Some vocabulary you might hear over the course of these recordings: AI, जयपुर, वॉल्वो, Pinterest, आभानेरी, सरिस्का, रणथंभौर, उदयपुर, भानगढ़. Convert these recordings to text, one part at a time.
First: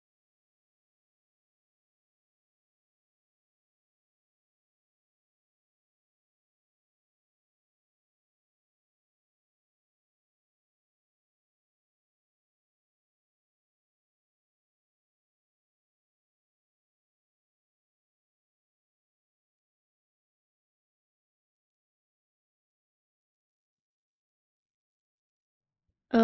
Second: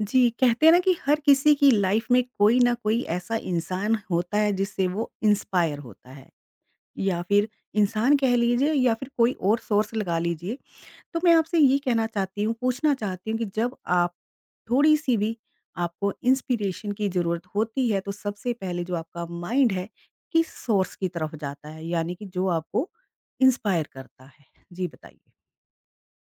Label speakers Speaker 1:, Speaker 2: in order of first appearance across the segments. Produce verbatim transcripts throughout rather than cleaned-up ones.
Speaker 1: जी, कहते हैं ना कि हर किसी की life में कोई ना कोई ऐसा इंसान होता है जिससे वो इंस्पायर होता है या फिर इंसान कह लीजिए या फिर कोई और सोर्स लगा लीजिए। तो मैं आपसे ये कहना चाहती हूँ, पूछना चाहती हूँ कि जब आप थोड़ी-सी भी आपको इंस्पिरेशन की ज़रूरत होती है, तो सबसे पहले जो आपका माइंड है, किस सोर्स की तरफ जाता है? यानी कि जो आपको इंस्पायर करता है? जी, बताइए।
Speaker 2: अ,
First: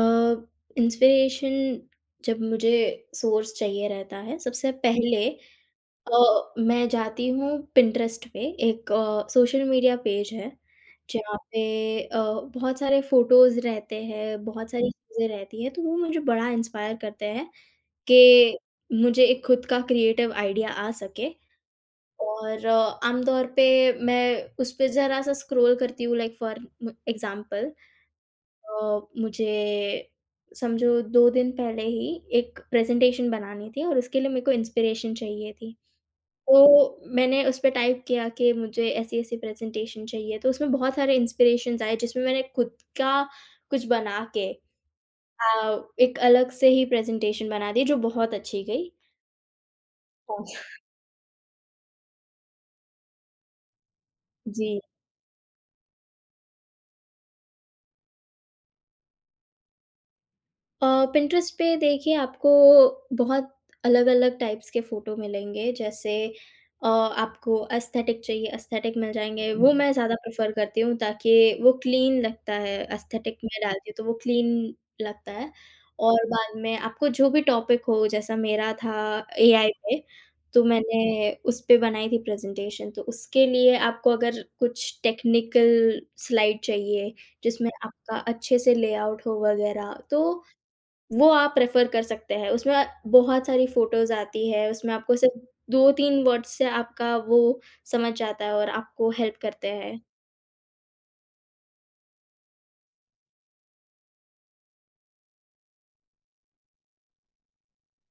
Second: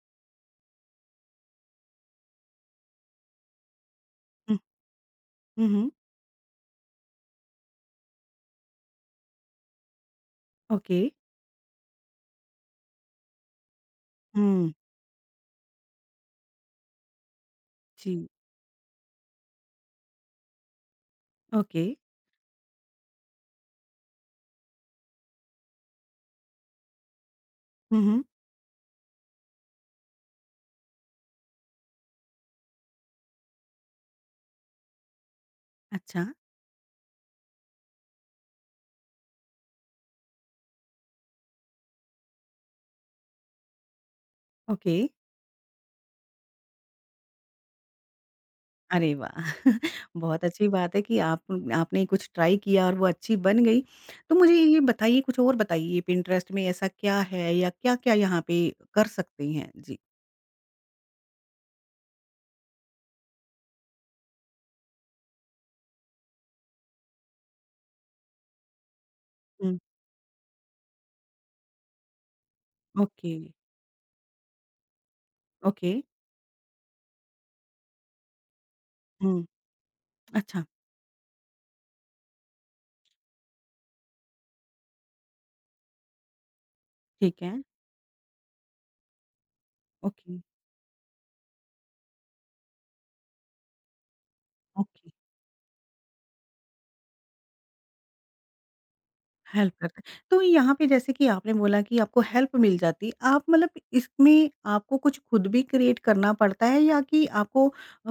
Speaker 2: इंस्पिरेशन जब मुझे सोर्स चाहिए रहता है,
Speaker 1: हुँ,
Speaker 2: सबसे पहले
Speaker 1: हुँ, हुँ।
Speaker 2: अ, मैं जाती हूँ पिंटरेस्ट पे, एक अ, सोशल मीडिया पेज है,
Speaker 1: ओके।
Speaker 2: जहाँ पे अ, बहुत सारे फ़ोटोज़ रहते हैं, बहुत
Speaker 1: हुँ,
Speaker 2: सारी चीज़ें रहती हैं, तो वो मुझे बड़ा इंस्पायर करते हैं
Speaker 1: जी,
Speaker 2: कि मुझे एक खुद का क्रिएटिव आइडिया आ सके।
Speaker 1: ओके।
Speaker 2: और आम तौर पे मैं उस पे ज़रा-सा स्क्रॉल करती हूँ, लाइक फॉर एग्ज़ाम्पल
Speaker 1: हुँ, हुँ।
Speaker 2: अ, मुझे समझो दो दिन पहले ही एक प्रेज़ेंटेशन बनानी थी और उसके लिए मेरे को इंस्पिरेशन चाहिए थी।
Speaker 1: अच्छा।
Speaker 2: तो मैंने उस पे टाइप किया कि मुझे ऐसी-ऐसी प्रेज़ेंटेशन चाहिए, तो उसमें बहुत सारे इंस्पिरेशंस आए, जिसमें मैंने खुद का कुछ बना के
Speaker 1: ओके।
Speaker 2: अ, एक अलग से ही प्रेज़ेंटेशन बना दी जो बहुत अच्छी गई।
Speaker 1: अरे वाह! बहुत
Speaker 2: ओह!
Speaker 1: अच्छी बात है कि आप आपने कुछ ट्राई किया और वो अच्छी बन गई। तो मुझे
Speaker 2: जी।
Speaker 1: ये बताइए कुछ और बताइए पिंटरेस्ट में ऐसा क्या है या क्या-क्या यहाँ पे कर सकते हैं? जी।
Speaker 2: अ, पिंटरेस्ट पे देखिए, आपको बहुत अलग-अलग टाइप्स के फ़ोटो मिलेंगे। जैसे अ, आपको एस्थेटिक चाहिए, एस्थेटिक मिल जाएँगे। वो हुँ।
Speaker 1: हुँ।
Speaker 2: मैं ज़्यादा प्रेफ़र करती हूँ, ताकि वो क्लीन लगता है,
Speaker 1: ओके,
Speaker 2: एस्थेटिक में डालती हूँ तो वो क्लीन लगता है।
Speaker 1: ओके।
Speaker 2: और बाद में आपको जो भी टॉपिक हो, जैसा मेरा था
Speaker 1: हुँ।
Speaker 2: एआई पे,
Speaker 1: अच्छा,
Speaker 2: तो मैंने उस पे बनाई थी प्रेज़ेंटेशन। तो उसके लिए आपको अगर कुछ टेक्निकल स्लाइड चाहिए,
Speaker 1: ठीक है।
Speaker 2: जिसमें आपका अच्छे से लेआउट हो वग़ैरह, तो
Speaker 1: ओके,
Speaker 2: वो आप प्रेफ़र कर सकते हैं। उसमें बहुत सारी फ़ोटोज़ आती है, उसमें
Speaker 1: ओके।
Speaker 2: आपको सिर्फ़ दो-तीन वर्ड्स से आपका वो समझ जाता है और आपको हेल्प करते
Speaker 1: हेल्प
Speaker 2: हैं।
Speaker 1: करते हैं। तो यहाँ पे जैसे कि आपने बोला कि आपको हेल्प मिल जाती है। आप मतलब इसमें आपको कुछ खुद भी क्रिएट करना पड़ता है या कि आपको अ,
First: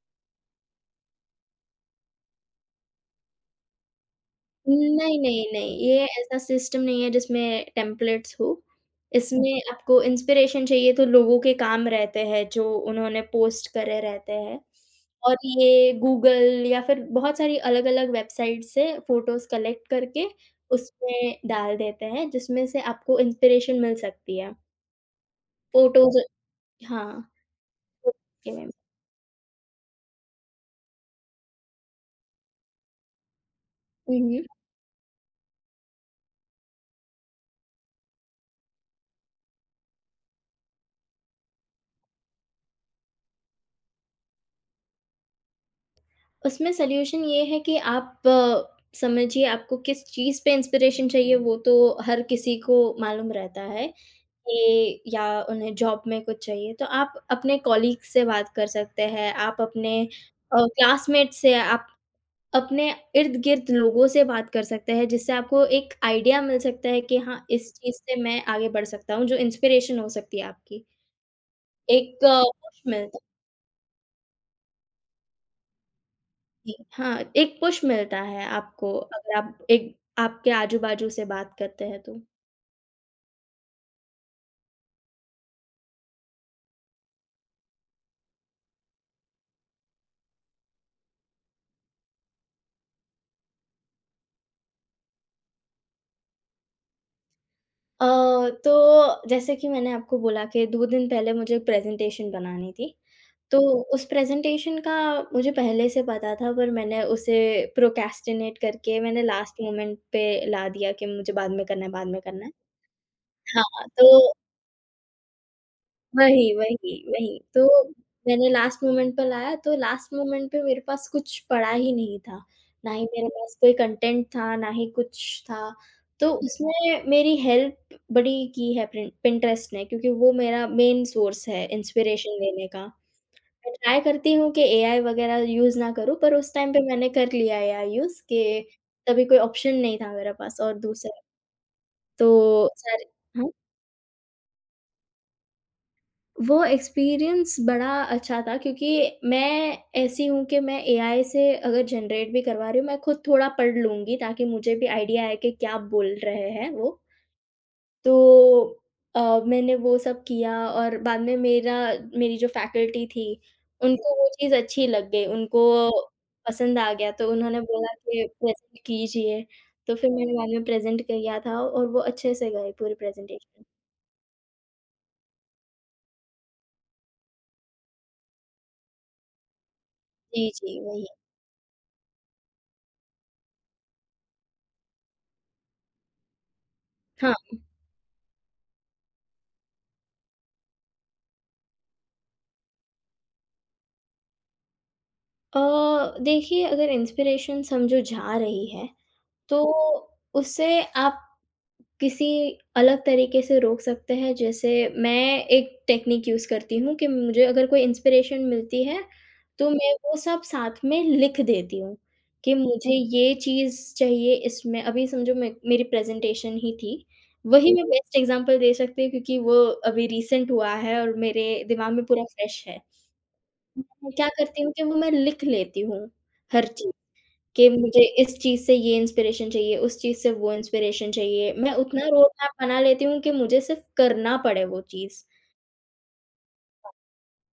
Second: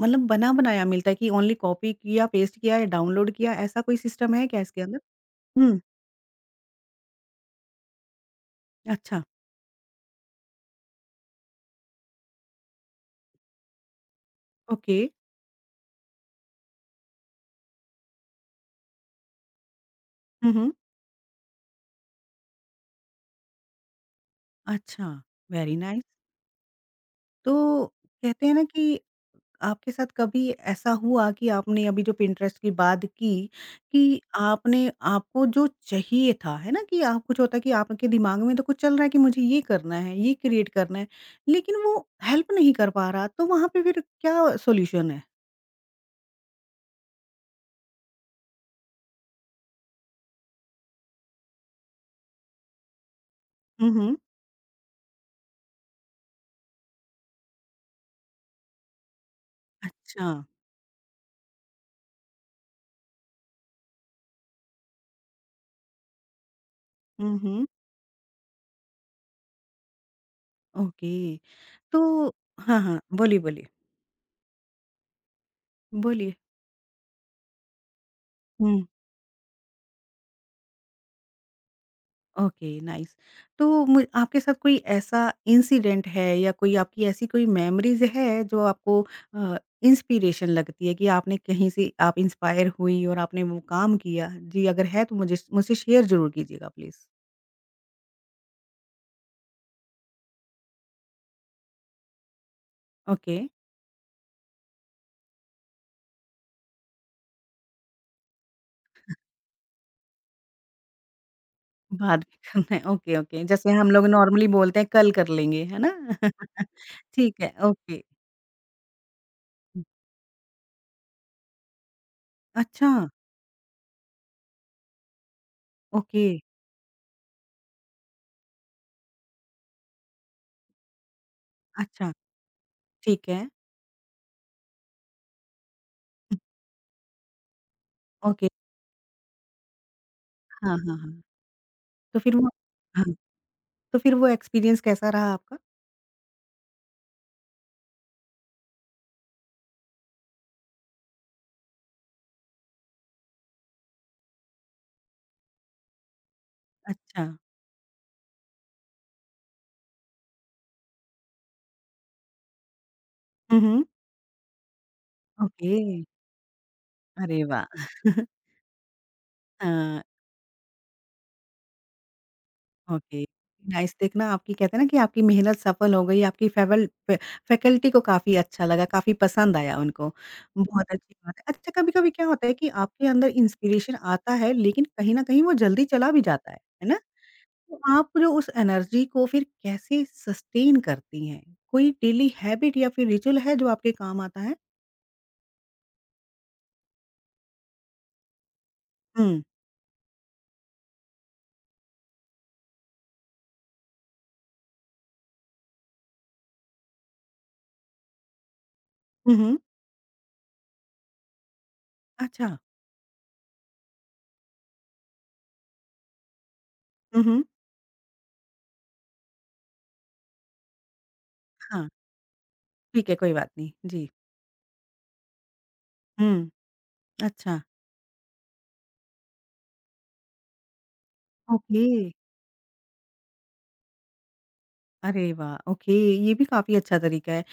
Speaker 1: मतलब बना-बनाया मिलता है कि ओनली कॉपी किया, पेस्ट किया या डाउनलोड किया, ऐसा कोई सिस्टम है क्या इसके अंदर?
Speaker 2: नहीं, नहीं, नहीं,
Speaker 1: हुँ,
Speaker 2: ये ऐसा सिस्टम नहीं है जिसमें टेम्पलेट्स हो।
Speaker 1: अच्छा,
Speaker 2: इसमें आपको इंस्पिरेशन चाहिए, तो लोगों के काम रहते हैं जो उन्होंने पोस्ट करे रहते हैं।
Speaker 1: ओके।
Speaker 2: और ये गूगल या फिर बहुत सारी अलग-अलग वेबसाइट से फ़ोटोज़ कलेक्ट करके
Speaker 1: हुँ, हुँ।
Speaker 2: उसमें डाल देते हैं, जिसमें से आपको इंस्पिरेशन मिल सकती है।
Speaker 1: अच्छा, वेरी नाइस।
Speaker 2: फ़ोटोज़। हाँ,
Speaker 1: तो कहते हैं ना
Speaker 2: ओके।
Speaker 1: कि आपके साथ कभी ऐसा हुआ कि आपने अभी जो पिंटरेस्ट की बात की कि
Speaker 2: हुँ, हुँ।
Speaker 1: आपने आपको जो चाहिए था, है ना? कि आप कुछ होता है कि आपके दिमाग में तो कुछ चल रहा है कि मुझे ये करना है, ये क्रिएट करना है, लेकिन वो हेल्प नहीं कर पा रहा, तो वहाँ पे फिर क्या सॉल्यूशन है?
Speaker 2: उसमें सॉल्यूशन ये है कि आप अ, समझिए आपको किस चीज़ पे इंस्पिरेशन चाहिए, वो तो हर किसी को मालूम रहता है
Speaker 1: हुँ, हुँ।
Speaker 2: कि या उन्हें जॉब में कुछ चाहिए, तो आप अपने कॉलीग से बात कर सकते हैं, आप अपने
Speaker 1: अच्छा।
Speaker 2: अ, क्लासमेट से, आप अपने इर्द-गिर्द लोगों से बात कर सकते हैं, जिससे आपको एक आइडिया मिल सकता है कि
Speaker 1: हुँ,
Speaker 2: हाँ,
Speaker 1: हुँ।
Speaker 2: इस चीज़ से मैं आगे बढ़ सकता हूँ, जो इंस्पिरेशन हो सकती है आपकी।
Speaker 1: ओके। तो
Speaker 2: एक पुश
Speaker 1: हाँ, हाँ।
Speaker 2: मिल
Speaker 1: बोलिए, बोलिए। बोलिए।
Speaker 2: जी, हाँ, एक पुश मिलता है
Speaker 1: हुँ,
Speaker 2: आपको अगर आप एक आपके आजू-बाजू से बात करते हैं तो।
Speaker 1: Okay nice. तो मु आपके साथ कोई ऐसा इंसिडेंट है या कोई आपकी ऐसी कोई मेमोरीज़ है जो आपको अ, इंस्पिरेशन लगती है कि आपने कहीं से आप इंस्पायर हुई और आपने वो काम किया? जी, अगर है तो मुझे मुझसे शेयर ज़रूर कीजिएगा प्लीज़।
Speaker 2: अ, तो जैसे कि मैंने आपको बोला कि दो दिन पहले मुझे प्रेज़ेंटेशन बनानी थी,
Speaker 1: ओके,
Speaker 2: तो उस प्रेज़ेंटेशन का मुझे पहले से पता था, पर मैंने उसे प्रोक्रेस्टिनेट करके मैंने लास्ट मोमेंट पे ला दिया कि मुझे बाद में करना है, बाद में
Speaker 1: बाद में
Speaker 2: करना है।
Speaker 1: करना है। Okay, okay. जैसे
Speaker 2: हाँ,
Speaker 1: हम लोग
Speaker 2: तो
Speaker 1: नॉर्मली बोलते हैं कल कर लेंगे, है ना?
Speaker 2: वही, वही, वही।
Speaker 1: ठीक है,
Speaker 2: तो
Speaker 1: ओके।
Speaker 2: मैंने लास्ट मोमेंट पे लाया, तो लास्ट मोमेंट पे मेरे पास कुछ पड़ा ही नहीं था।
Speaker 1: अच्छा,
Speaker 2: ना ही मेरे पास कोई कंटेंट था, ना ही कुछ था।
Speaker 1: ओके,
Speaker 2: तो उसमें मेरी हेल्प बड़ी की है प्रिन पिंटरेस्ट ने, क्योंकि वो मेरा मेन सोर्स है
Speaker 1: अच्छा,
Speaker 2: इंस्पिरेशन लेने का।
Speaker 1: ठीक है।
Speaker 2: मैं ट्राई करती हूँ कि एआई वगैरह यूज़ ना करूँ, पर उस टाइम पे मैंने कर लिया एआई यूज़
Speaker 1: ओके,
Speaker 2: कि तभी कोई ऑप्शन नहीं था मेरे पास।
Speaker 1: हाँ,
Speaker 2: और
Speaker 1: हाँ,
Speaker 2: दूसरा
Speaker 1: हाँ। तो फिर वो
Speaker 2: तो सारे।
Speaker 1: हाँ,
Speaker 2: हाँ?
Speaker 1: तो फिर वो एक्सपीरियंस कैसा रहा आपका?
Speaker 2: वो एक्सपीरियंस बड़ा अच्छा था, क्योंकि मैं ऐसी हूँ कि मैं एआई से अगर जनरेट भी करवा रही हूँ, मैं खुद थोड़ा पढ़ लूँगी, ताकि मुझे भी आइडिया आए कि क्या बोल रहे हैं वो।
Speaker 1: अच्छा।
Speaker 2: तो अ, मैंने वो सब किया और बाद में मेरा मेरी जो फैकल्टी थी,
Speaker 1: हुँ, हुँ।
Speaker 2: उनको वो चीज़ अच्छी लग गई, उनको
Speaker 1: ओके,
Speaker 2: पसंद आ गया तो
Speaker 1: अरे
Speaker 2: उन्होंने
Speaker 1: वाह!
Speaker 2: बोला कि प्रेज़ेंट कीजिए। तो
Speaker 1: हाँ,
Speaker 2: फिर मैंने बाद में प्रेज़ेंट किया था और वो अच्छे से गई पूरी
Speaker 1: ओके,
Speaker 2: प्रेज़ेंटेशन।
Speaker 1: नाइस देखना आपकी कहते हैं ना कि आपकी मेहनत सफल हो गई, आपकी फेवल फे फैकल्टी को काफ़ी अच्छा लगा, काफ़ी पसंद आया उनको,
Speaker 2: जी, जी,
Speaker 1: बहुत
Speaker 2: वही।
Speaker 1: अच्छी बात है। अच्छा कभी-कभी क्या होता है कि आपके अंदर इंस्पिरेशन आता है लेकिन कहीं न कहीं वो जल्दी चला भी जाता है, है ना?
Speaker 2: हाँ।
Speaker 1: तो आप जो उस एनर्जी को फिर कैसे सस्टेन करती हैं? कोई डेली हैबिट या फिर रिचुअल है जो आपके काम आता है?
Speaker 2: अ, देखिए अगर इंस्पिरेशन समझो जा रही है,
Speaker 1: हुँ,
Speaker 2: तो उसे आप किसी अलग तरीके से रोक सकते हैं। जैसे मैं एक टेक्निक यूज़ करती हूँ कि मुझे अगर कोई इंस्पिरेशन मिलती है,
Speaker 1: हुँ, हुँ,
Speaker 2: तो मैं वो सब साथ में लिख देती हूँ,
Speaker 1: अच्छा,
Speaker 2: कि मुझे ये चीज़ चाहिए। इसमें अभी समझो मैं मेरी प्रेज़ेंटेशन ही थी।
Speaker 1: हुँ, हुँ,
Speaker 2: वही मैं बेस्ट एग्ज़ाम्पल दे सकती हूँ, क्योंकि वो अभी रीसेंट हुआ है और मेरे
Speaker 1: हाँ,
Speaker 2: दिमाग में पूरा फ्रेश है।
Speaker 1: ठीक है, कोई बात नहीं, जी।
Speaker 2: मैं क्या करती हूँ कि वो मैं लिख लेती हूँ,
Speaker 1: हुँ,
Speaker 2: हर चीज़
Speaker 1: अच्छा।
Speaker 2: कि मुझे इस चीज़ से ये इंस्पिरेशन चाहिए, उस चीज़ से वो इंस्पिरेशन चाहिए। मैं
Speaker 1: ओके।
Speaker 2: उतना रोड मैप बना लेती हूँ कि मुझे सिर्फ़ करना पड़े वो चीज़।
Speaker 1: अरे वाह! ओके, ये भी काफ़ी अच्छा तरीका है।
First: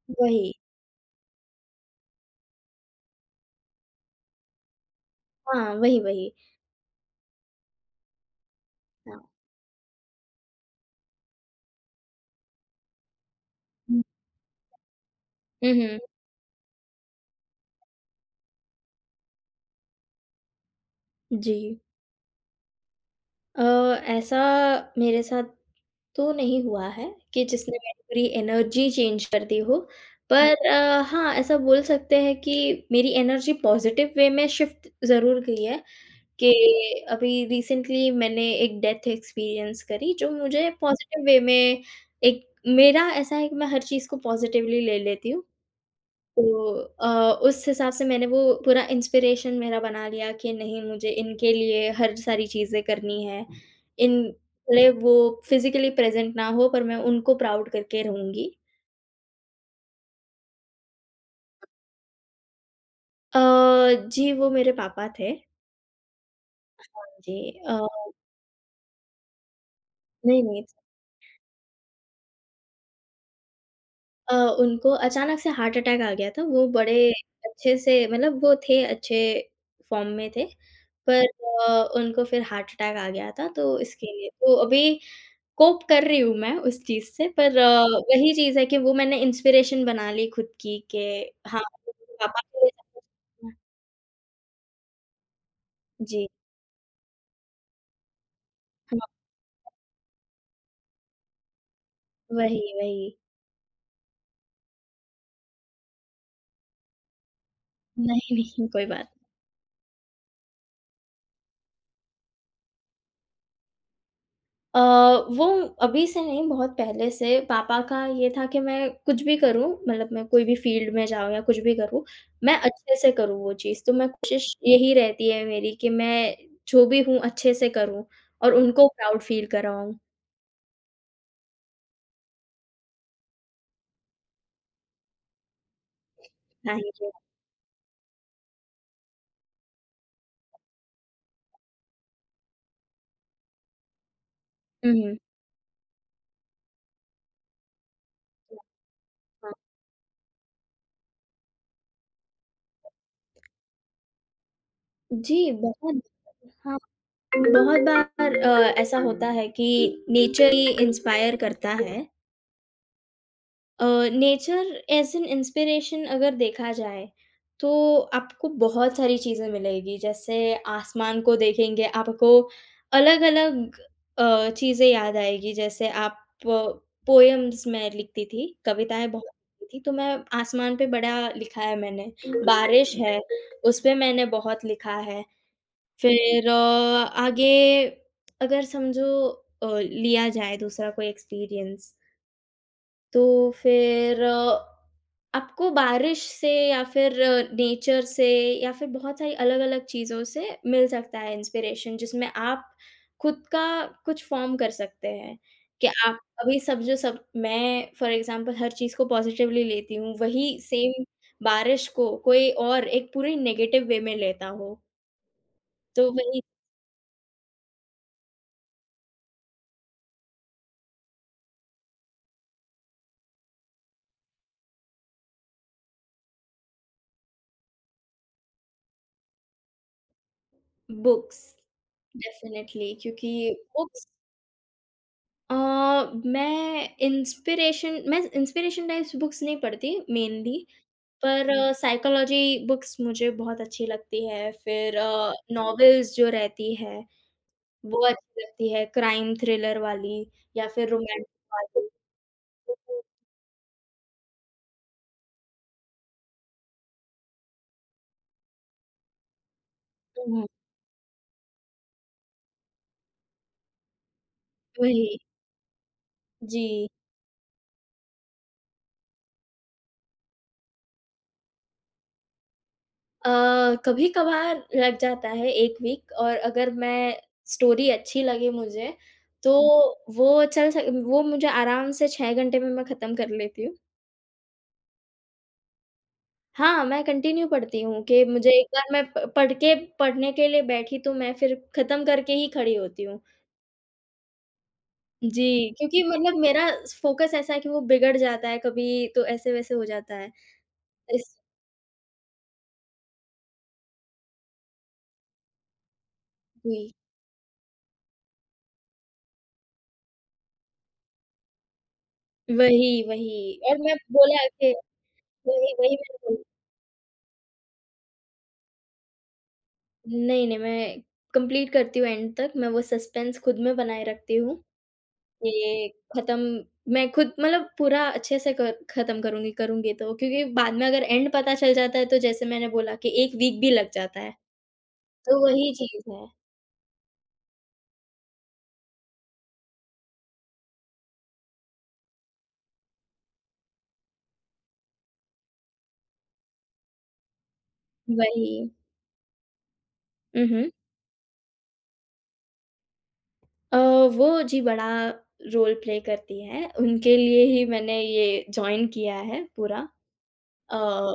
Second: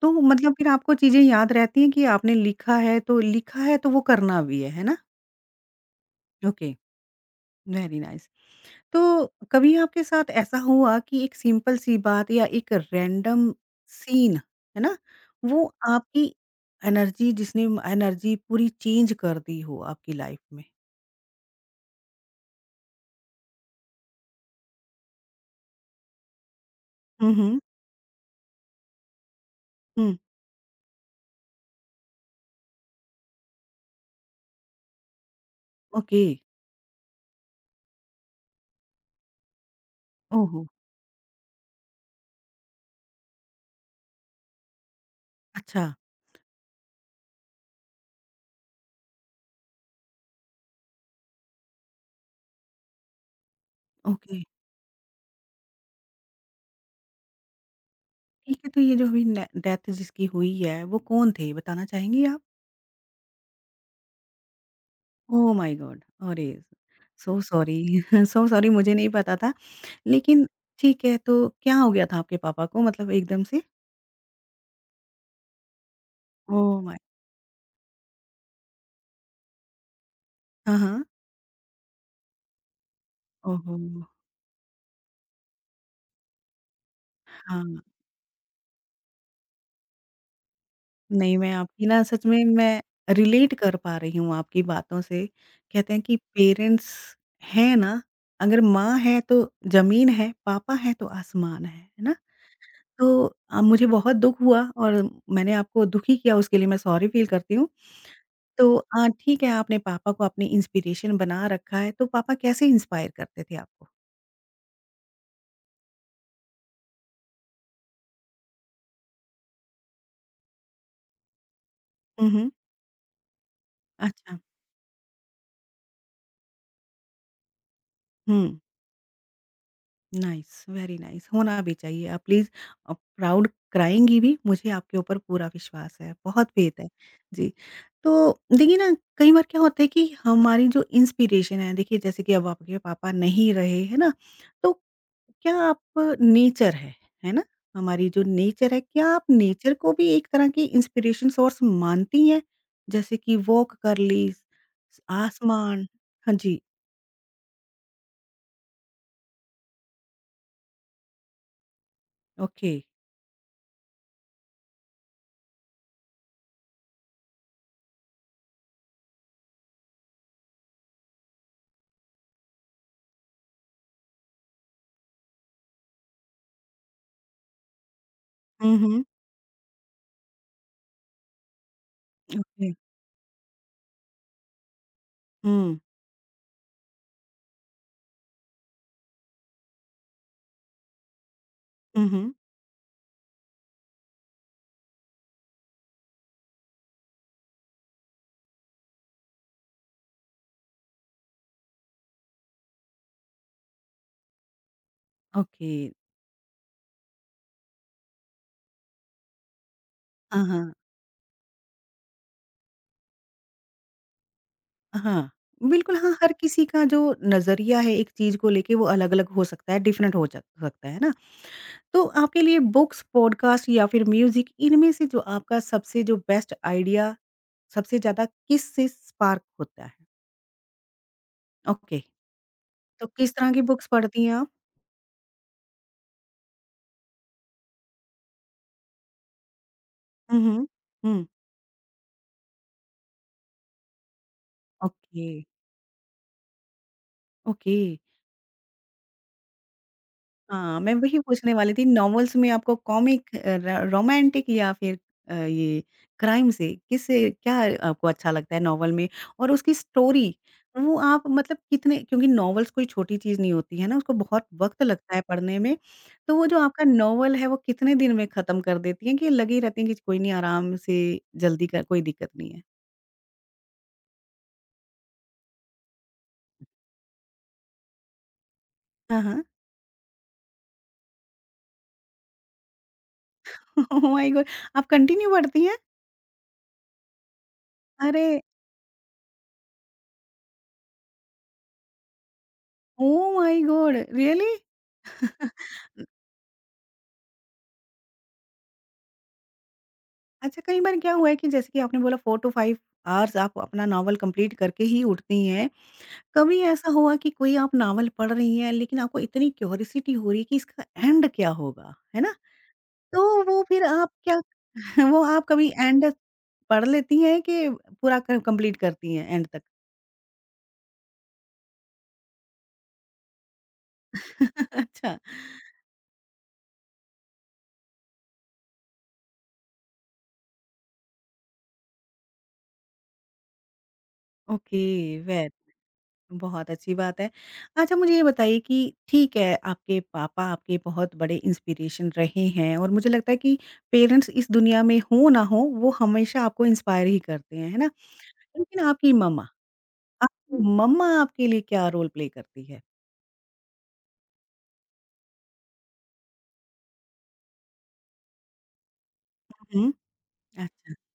Speaker 1: तो
Speaker 2: वही।
Speaker 1: मतलब फिर आपको चीज़ें याद रहती हैं कि आपने लिखा है तो लिखा है तो वो करना भी है, है ना?
Speaker 2: हाँ, वही, वही।
Speaker 1: Okay, very nice. तो
Speaker 2: हाँ।
Speaker 1: कभी आपके साथ ऐसा हुआ कि एक सिंपल सी बात या एक रैंडम सीन, है ना? वो
Speaker 2: हुँ, हुँ।
Speaker 1: आपकी एनर्जी जिसने एनर्जी पूरी चेंज कर दी हो आपकी लाइफ़ में?
Speaker 2: जी। अ, ऐसा मेरे साथ तो नहीं हुआ है
Speaker 1: हुँ,
Speaker 2: कि
Speaker 1: हुँ।
Speaker 2: जिसने मेरी पूरी एनर्जी चेंज कर दी हो,
Speaker 1: हुँ,
Speaker 2: पर अ, हाँ, ऐसा बोल सकते हैं कि मेरी एनर्जी पॉज़िटिव वे में शिफ्ट ज़रूर गई है।
Speaker 1: ओके।
Speaker 2: कि अभी रिसेंटली मैंने एक डेथ एक्सपीरियंस करी, जो
Speaker 1: ओहो!
Speaker 2: मुझे पॉज़िटिव वे में एक मेरा ऐसा है कि मैं हर चीज़ को पॉज़िटिवली ले लेती हूँ।
Speaker 1: अच्छा,
Speaker 2: तो अ, उस हिसाब से मैंने वो पूरा इंस्पिरेशन मेरा बना लिया कि नहीं, मुझे इनके लिए हर सारी चीज़ें करनी है। इन
Speaker 1: ओके।
Speaker 2: भले वो फ़िज़िकली प्रेज़ेंट ना हो, पर मैं उनको प्राउड करके रहूँगी।
Speaker 1: ठीक है, तो ये जो अभी ने डेथ जिसकी हुई है, वो कौन थे? बताना चाहेंगी आप?
Speaker 2: अ, जी, वो मेरे पापा थे।
Speaker 1: Oh my god! अरे!
Speaker 2: हाँ जी।
Speaker 1: सो सॉरी
Speaker 2: अ,
Speaker 1: सो सॉरी मुझे नहीं पता था।
Speaker 2: नहीं,
Speaker 1: लेकिन
Speaker 2: नहीं।
Speaker 1: ठीक है, तो क्या हो गया था आपके पापा को मतलब एकदम से?
Speaker 2: अ, उनको अचानक से हार्ट अटैक आ गया था, वो
Speaker 1: ओह
Speaker 2: बड़े
Speaker 1: माय
Speaker 2: अच्छे से, मतलब वो थे अच्छे फ़ॉर्म में थे,
Speaker 1: हाँ, हाँ।
Speaker 2: पर अ, उनको फिर हार्ट अटैक आ गया था, तो
Speaker 1: ओहो!
Speaker 2: इसके लिए तो अभी कोप कर रही हूँ मैं उस चीज़ से, पर
Speaker 1: हाँ,
Speaker 2: अ, वही चीज़ है कि वो मैंने इंस्पिरेशन बना ली खुद की कि
Speaker 1: नहीं मैं
Speaker 2: हाँ,
Speaker 1: आपकी ना सच
Speaker 2: पापा
Speaker 1: में
Speaker 2: के लिए
Speaker 1: मैं
Speaker 2: सब कुछ। हाँ,
Speaker 1: रिलेट कर पा रही हूँ आपकी बातों से। कहते हैं कि
Speaker 2: जी,
Speaker 1: पेरेंट्स हैं ना, अगर माँ
Speaker 2: हाँ,
Speaker 1: है तो ज़मीन है, पापा है तो आसमान है। है ना?
Speaker 2: वही, वही।
Speaker 1: तो अ, मुझे बहुत दुःख हुआ और मैंने आपको दुखी किया उसके लिए मैं सॉरी फ़ील करती हूँ।
Speaker 2: नहीं, नहीं,
Speaker 1: तो
Speaker 2: कोई
Speaker 1: अ,
Speaker 2: बात।
Speaker 1: ठीक है आपने पापा को अपनी इंस्पिरेशन बना रखा है, तो पापा कैसे इंस्पायर करते थे आपको?
Speaker 2: अ, वो अभी से नहीं बहुत पहले से पापा का ये था कि मैं कुछ भी करूँ, मतलब मैं कोई भी फ़ील्ड में जाऊँ या कुछ भी करूँ,
Speaker 1: हुँ, हुँ।
Speaker 2: मैं अच्छे से करूँ वो चीज़। तो मैं
Speaker 1: अच्छा।
Speaker 2: कोशिश यही रहती है मेरी कि मैं जो भी हूँ अच्छे से करूँ और
Speaker 1: हुँ।
Speaker 2: उनको प्राउड फ़ील कराऊँ।
Speaker 1: नाइस, वेरी नाइस होना भी चाहिए। आप प्लीज़ अ, प्राउड कराएँगी भी, मुझे आपके ऊपर पूरा विश्वास है, बहुत फेथ है।
Speaker 2: Thank you.
Speaker 1: जी, तो देखिए ना कई बार क्या होता है कि हमारी जो इंस्पिरेशन है देखिए जैसे कि अब आपके पापा नहीं रहे, है ना? तो
Speaker 2: हुँ,
Speaker 1: क्या आप नेचर है, है ना? हमारी जो नेचर है, क्या आप
Speaker 2: हाँ।
Speaker 1: नेचर को भी एक तरह की इंस्पिरेशन सोर्स मानती हैं? जैसे कि वॉक कर ली,
Speaker 2: जी,
Speaker 1: आसमान
Speaker 2: बहुत
Speaker 1: हाँ जी,
Speaker 2: हाँ, बहुत बार अ, ऐसा होता है कि नेचर ही इंस्पायर करता है।
Speaker 1: Okay.
Speaker 2: Nature as an inspiration अगर देखा जाए तो आपको बहुत सारी चीज़ें मिलेगी। जैसे आसमान को देखेंगे आपको अलग-अलग अ, चीज़ें याद आएगी। जैसे आप पोएम्स मैं लिखती थी,
Speaker 1: हुँ, हुँ।
Speaker 2: कविताएँ बहुत लिखती थी, तो मैं आसमान पे बड़ा लिखा है मैंने,
Speaker 1: ओके,
Speaker 2: बारिश है उस पे मैंने बहुत लिखा है।
Speaker 1: हुँ,
Speaker 2: फिर अ, आगे अगर समझो अ, लिया जाए दूसरा कोई एक्सपीरियंस,
Speaker 1: हुँ, हुँ।
Speaker 2: तो फिर अ, आपको बारिश से या फिर नेचर से या फिर बहुत सारी अलग-अलग चीज़ों से मिल सकता है इंस्पिरेशन, जिसमें आप खुद का कुछ फ़ॉर्म कर सकते हैं,
Speaker 1: ओके।
Speaker 2: कि आप अभी सब जो सब मैं फॉर एग्ज़ाम्पल हर चीज़ को पॉज़िटिवली लेती हूँ,
Speaker 1: हाँ,
Speaker 2: वही
Speaker 1: हाँ।
Speaker 2: सेम बारिश को कोई और एक पूरी नेगेटिव वे में लेता हो।
Speaker 1: हाँ, बिल्कुल
Speaker 2: तो
Speaker 1: हाँ, हर
Speaker 2: वही।
Speaker 1: किसी का जो नज़रिया है एक चीज़ को लेके वो अलग-अलग हो सकता है, डिफरेंट हो जा सकता है ना? तो आपके लिए बुक्स, पॉडकास्ट या फिर म्यूज़िक इनमें से जो आपका सबसे जो बेस्ट आइडिया सबसे ज़्यादा किससे स्पार्क होता है?
Speaker 2: बुक्स
Speaker 1: ओके,
Speaker 2: डेफ़िनेटली,
Speaker 1: तो
Speaker 2: क्योंकि
Speaker 1: किस तरह की बुक्स
Speaker 2: बुक्स
Speaker 1: पढ़ती हैं आप?
Speaker 2: अ, मैं इंस्पिरेशन मैं इंस्पिरेशन टाइप्स बुक्स नहीं पढ़ती
Speaker 1: हुँ,
Speaker 2: मेनली,
Speaker 1: हुँ। हुँ,
Speaker 2: पर साइकोलॉजी बुक्स मुझे बहुत अच्छी लगती है। फिर
Speaker 1: ओके,
Speaker 2: नॉवेल्स जो रहती है
Speaker 1: ओके।
Speaker 2: वो अच्छी लगती है, क्राइम थ्रिलर वाली या
Speaker 1: हाँ,
Speaker 2: फिर
Speaker 1: मैं वही
Speaker 2: रोमांटिक
Speaker 1: पूछने वाली थी
Speaker 2: वाली।
Speaker 1: नॉवेल्स में आपको कॉमिक अ, र रोमांटिक या फिर अ, ये क्राइम से किससे क्या आपको अच्छा लगता है नॉवेल में? और उसकी स्टोरी
Speaker 2: हम्म।
Speaker 1: वो आप मतलब कितने क्योंकि नॉवेल्स कोई छोटी चीज़ नहीं होती है ना, उसको बहुत वक़्त लगता
Speaker 2: वही।
Speaker 1: है पढ़ने में। तो वो जो आपका
Speaker 2: जी।
Speaker 1: नॉवेल है वो कितने दिन में ख़त्म कर देती हैं कि लगी रहती हैं कि कोई नहीं आराम से जल्दी कर कोई दिक्कत नहीं है?
Speaker 2: अ, कभी कभार लग जाता है एक वीक, और अगर मैं स्टोरी अच्छी लगे मुझे,
Speaker 1: हाँ, हाँ।
Speaker 2: तो वो चल सक वो मुझे आराम से छह घंटे में मैं खत्म कर लेती हूँ।
Speaker 1: Oh my god! आप कंटिन्यू पढ़ती हैं?
Speaker 2: हाँ, मैं कंटिन्यू पढ़ती हूँ कि
Speaker 1: अरे!
Speaker 2: मुझे एक बार मैं प पढ़ के पढ़ने के लिए बैठी तो मैं फिर ख़त्म करके ही खड़ी होती हूँ।
Speaker 1: Oh my god! रियली?
Speaker 2: जी, क्योंकि मतलब मेरा फ़ोकस ऐसा है कि वो बिगड़ जाता है, कभी तो ऐसे-वैसे हो जाता है।
Speaker 1: अच्छा, कई बार क्या हुआ
Speaker 2: इस
Speaker 1: है कि जैसे कि आपने बोला फोर टू फाइव आवर्स आप अपना नॉवल कंप्लीट करके ही उठती हैं। कभी ऐसा
Speaker 2: जी,
Speaker 1: हुआ कि कोई आप नॉवल पढ़ रही हैं, लेकिन आपको इतनी क्यूरियोसिटी हो रही है कि इसका एंड क्या होगा, है ना?
Speaker 2: वही, वही।
Speaker 1: तो वो
Speaker 2: और
Speaker 1: फिर
Speaker 2: मैं
Speaker 1: आप क्या
Speaker 2: बोला कि
Speaker 1: वो आप कभी
Speaker 2: वही, वही
Speaker 1: एंड
Speaker 2: मैंने बोला।
Speaker 1: पढ़ लेती हैं कि पूरा क कंप्लीट करती हैं एंड तक?
Speaker 2: नहीं, नहीं, मैं कंप्लीट करती हूँ एंड तक, मैं वो सस्पेंस खुद में बनाए रखती हूँ।
Speaker 1: अच्छा,
Speaker 2: ये खत्म। मैं खुद मतलब पूरा अच्छे से क खत्म करूँगी करूँगी, तो क्योंकि बाद में अगर एंड पता चल जाता है, तो जैसे मैंने बोला कि एक वीक भी लग जाता है,
Speaker 1: ओके,
Speaker 2: तो
Speaker 1: वेरी
Speaker 2: वही चीज़ है।
Speaker 1: बहुत अच्छी बात है। अच्छा मुझे ये बताइए कि ठीक है, आपके पापा आपके बहुत बड़े इंस्पिरेशन रहे हैं और मुझे लगता है कि पेरेंट्स इस दुनिया में हों ना हों, वो हमेशा आपको इंस्पायर ही करते हैं, है ना?
Speaker 2: वही।
Speaker 1: लेकिन आपकी मम्मा,
Speaker 2: हुँ,
Speaker 1: आपकी
Speaker 2: हुँ।
Speaker 1: मम्मा आपके लिए क्या रोल प्ले करती है?
Speaker 2: अ, वो जी बड़ा रोल प्ले करती है, उनके लिए ही मैंने ये जॉइन किया है पूरा
Speaker 1: हुँ, अच्छा,
Speaker 2: अ,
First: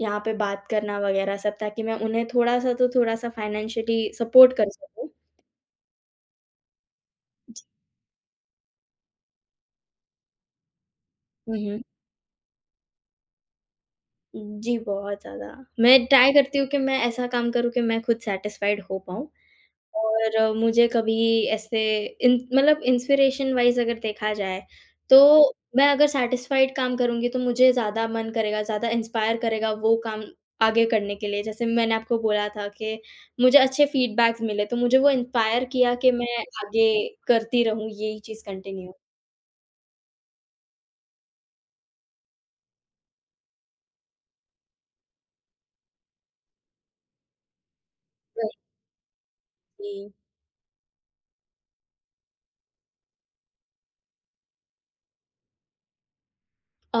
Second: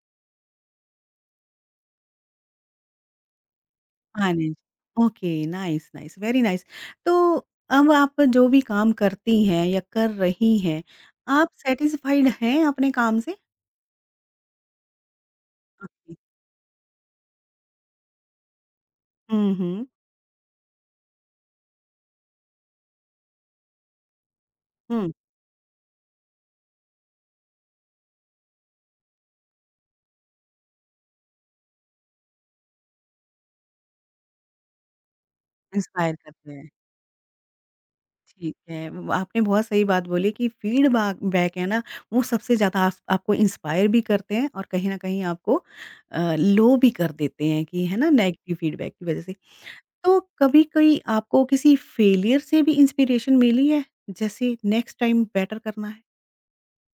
Speaker 2: यहाँ पे बात करना वगैरह सब, ताकि मैं उन्हें थोड़ा-सा तो थोड़ा-सा फाइनेंशियली सपोर्ट
Speaker 1: मैनेज
Speaker 2: कर सकूँ।
Speaker 1: Okay, nice, nice, very nice. तो
Speaker 2: जी।
Speaker 1: अब आप जो भी काम करती हैं या कर रही हैं, आप
Speaker 2: हुँ, हुँ।
Speaker 1: सैटिस्फाइड हैं अपने काम से?
Speaker 2: जी, बहुत ज़्यादा। मैं
Speaker 1: ओके।
Speaker 2: ट्राई करती हूँ कि मैं ऐसा काम करूँ कि मैं खुद सैटिस्फाइड हो पाऊँ
Speaker 1: हुँ, हुँ।
Speaker 2: और अ, मुझे कभी ऐसे इन मतलब इंस्पिरेशन वाइज़ अगर देखा जाए,
Speaker 1: हुँ,
Speaker 2: तो मैं अगर सैटिस्फाइड काम करूँगी तो मुझे ज़्यादा मन करेगा, ज़्यादा इंस्पायर करेगा वो काम आगे करने के लिए। जैसे मैंने आपको बोला था कि मुझे अच्छे फीडबैक्स मिले, तो मुझे वो इंस्पायर किया कि
Speaker 1: इंस्पायर
Speaker 2: मैं
Speaker 1: करते हैं।
Speaker 2: आगे करती रहूँ यही चीज़
Speaker 1: ठीक है,
Speaker 2: कंटिन्यू।
Speaker 1: व आपने बहुत सही बात बोली कि फ़ीडबैक बैक है ना, वो सबसे ज़्यादा आप आपको इंस्पायर भी करते हैं और कहीं न कहीं आपको अ, लो भी कर देते हैं कि है ना, जी। नेगेटिव फ़ीडबैक की वज़ह से।
Speaker 2: वही।
Speaker 1: तो कभी-कभी आपको किसी फेलियर से भी इंस्पिरेशन मिली है? जैसे नेक्स्ट टाइम बेटर करना है?
Speaker 2: अ,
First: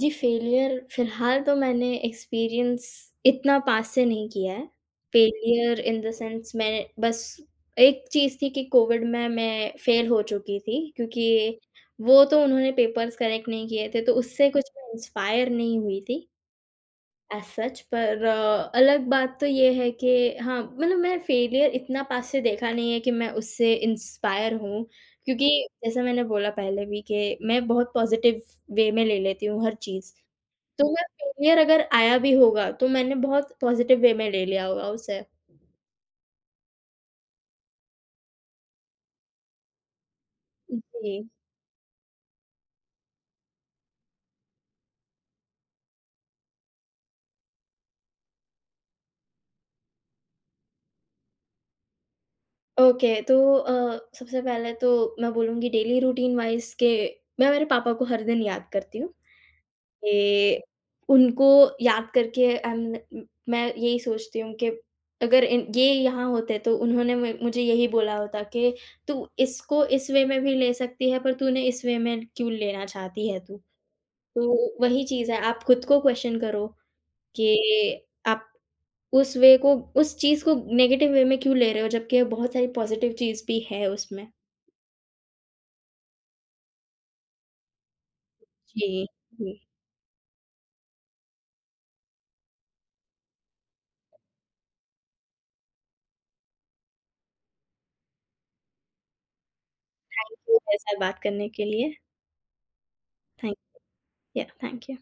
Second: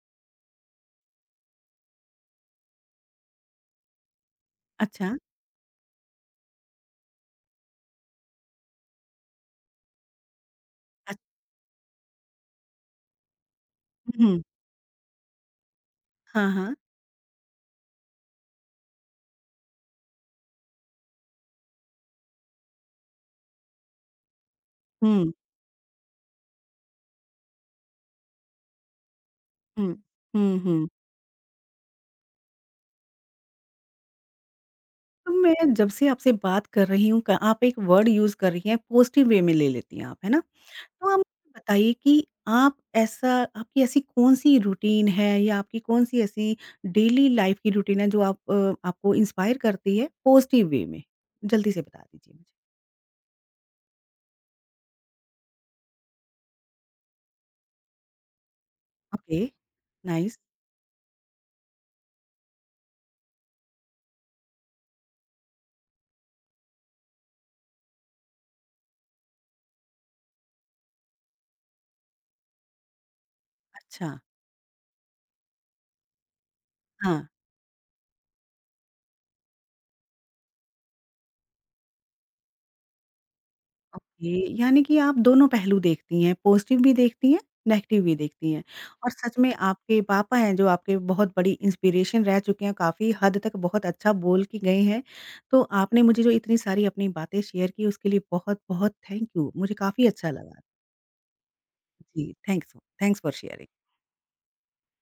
Speaker 2: जी, फेलियर फिलहाल तो मैंने एक्सपीरियंस इतना पास से नहीं किया है।
Speaker 1: अच्छा,
Speaker 2: फेलियर इन द सेंस मैं बस एक चीज़ थी कि कोविड में मैं फेल हो चुकी थी,
Speaker 1: अच
Speaker 2: क्योंकि वो तो उन्होंने पेपर्स करेक्ट नहीं किए थे, तो
Speaker 1: हुँ,
Speaker 2: उससे कुछ मैं इंस्पायर नहीं हुई थी
Speaker 1: हाँ, हाँ।
Speaker 2: As such. पर अ, अलग बात तो ये है कि हाँ, मतलब मैं फेलियर इतना पास से देखा नहीं है कि मैं उससे इंस्पायर हूँ,
Speaker 1: हुँ,
Speaker 2: क्योंकि जैसा मैंने बोला पहले भी कि मैं बहुत पॉज़िटिव वे में ले लेती हूँ हर
Speaker 1: हुँ।
Speaker 2: चीज़।
Speaker 1: हुँ, हुँ।
Speaker 2: तो मैं फेलियर अगर आया भी होगा, तो मैंने बहुत पॉज़िटिव वे में ले लिया होगा उसे।
Speaker 1: तो मैं जब से आपसे बात कर रही हूँ क आप एक वर्ड यूज़ कर रही हैं, पॉज़िटिव वे में ले लेती हैं आप, है ना? तो
Speaker 2: जी।
Speaker 1: आप मुझे बताइए कि आप ऐसा आपकी ऐसी कौन-सी रूटीन है या आपकी कौन-सी ऐसी डेली लाइफ की रूटीन है जो आप अ, आपको इंस्पायर करती है पॉजिटिव वे में? जल्दी से बता दीजिए मुझे।
Speaker 2: ओके, तो अ, सबसे पहले तो मैं बोलूँगी डेली रूटीन वाइज़ के मैं मेरे पापा को हर दिन याद करती हूँ।
Speaker 1: ओके, नाइस,
Speaker 2: ये उनको याद करके अम, मैं यही सोचती हूँ कि अगर इन ये यहाँ होते तो उन्होंने मु मुझे यही बोला होता कि तू इसको इस वे में भी ले सकती है, पर तूने इस वे में क्यों लेना चाहती है तू?
Speaker 1: अच्छा,
Speaker 2: तो वही चीज़ है, आप खुद को क्वेश्चन करो
Speaker 1: हाँ।
Speaker 2: कि आप उस वे को उस चीज़ को नेगेटिव वे में क्यों ले रहे हो, जबकि बहुत सारी पॉज़िटिव चीज़ भी है उसमें।
Speaker 1: ओके, यानी कि आप दोनों पहलू देखती हैं, पॉज़िटिव भी देखती हैं, नेगेटिव भी देखती हैं
Speaker 2: जी,
Speaker 1: और सच में
Speaker 2: जी।
Speaker 1: आपके पापा हैं जो आपके बहुत बड़ी इंस्पिरेशन रह चुके हैं, काफ़ी हद तक बहुत अच्छा बोल के गए हैं। तो आपने मुझे जो इतनी सारी अपनी बातें शेयर की उसके लिए बहुत-बहुत थैंक यू। मुझे काफ़ी अच्छा
Speaker 2: थैंक यू
Speaker 1: लगा।
Speaker 2: मेरे साथ बात करने के लिए।
Speaker 1: जी, thanks thanks for
Speaker 2: thank
Speaker 1: sharing.
Speaker 2: या थैंक यू।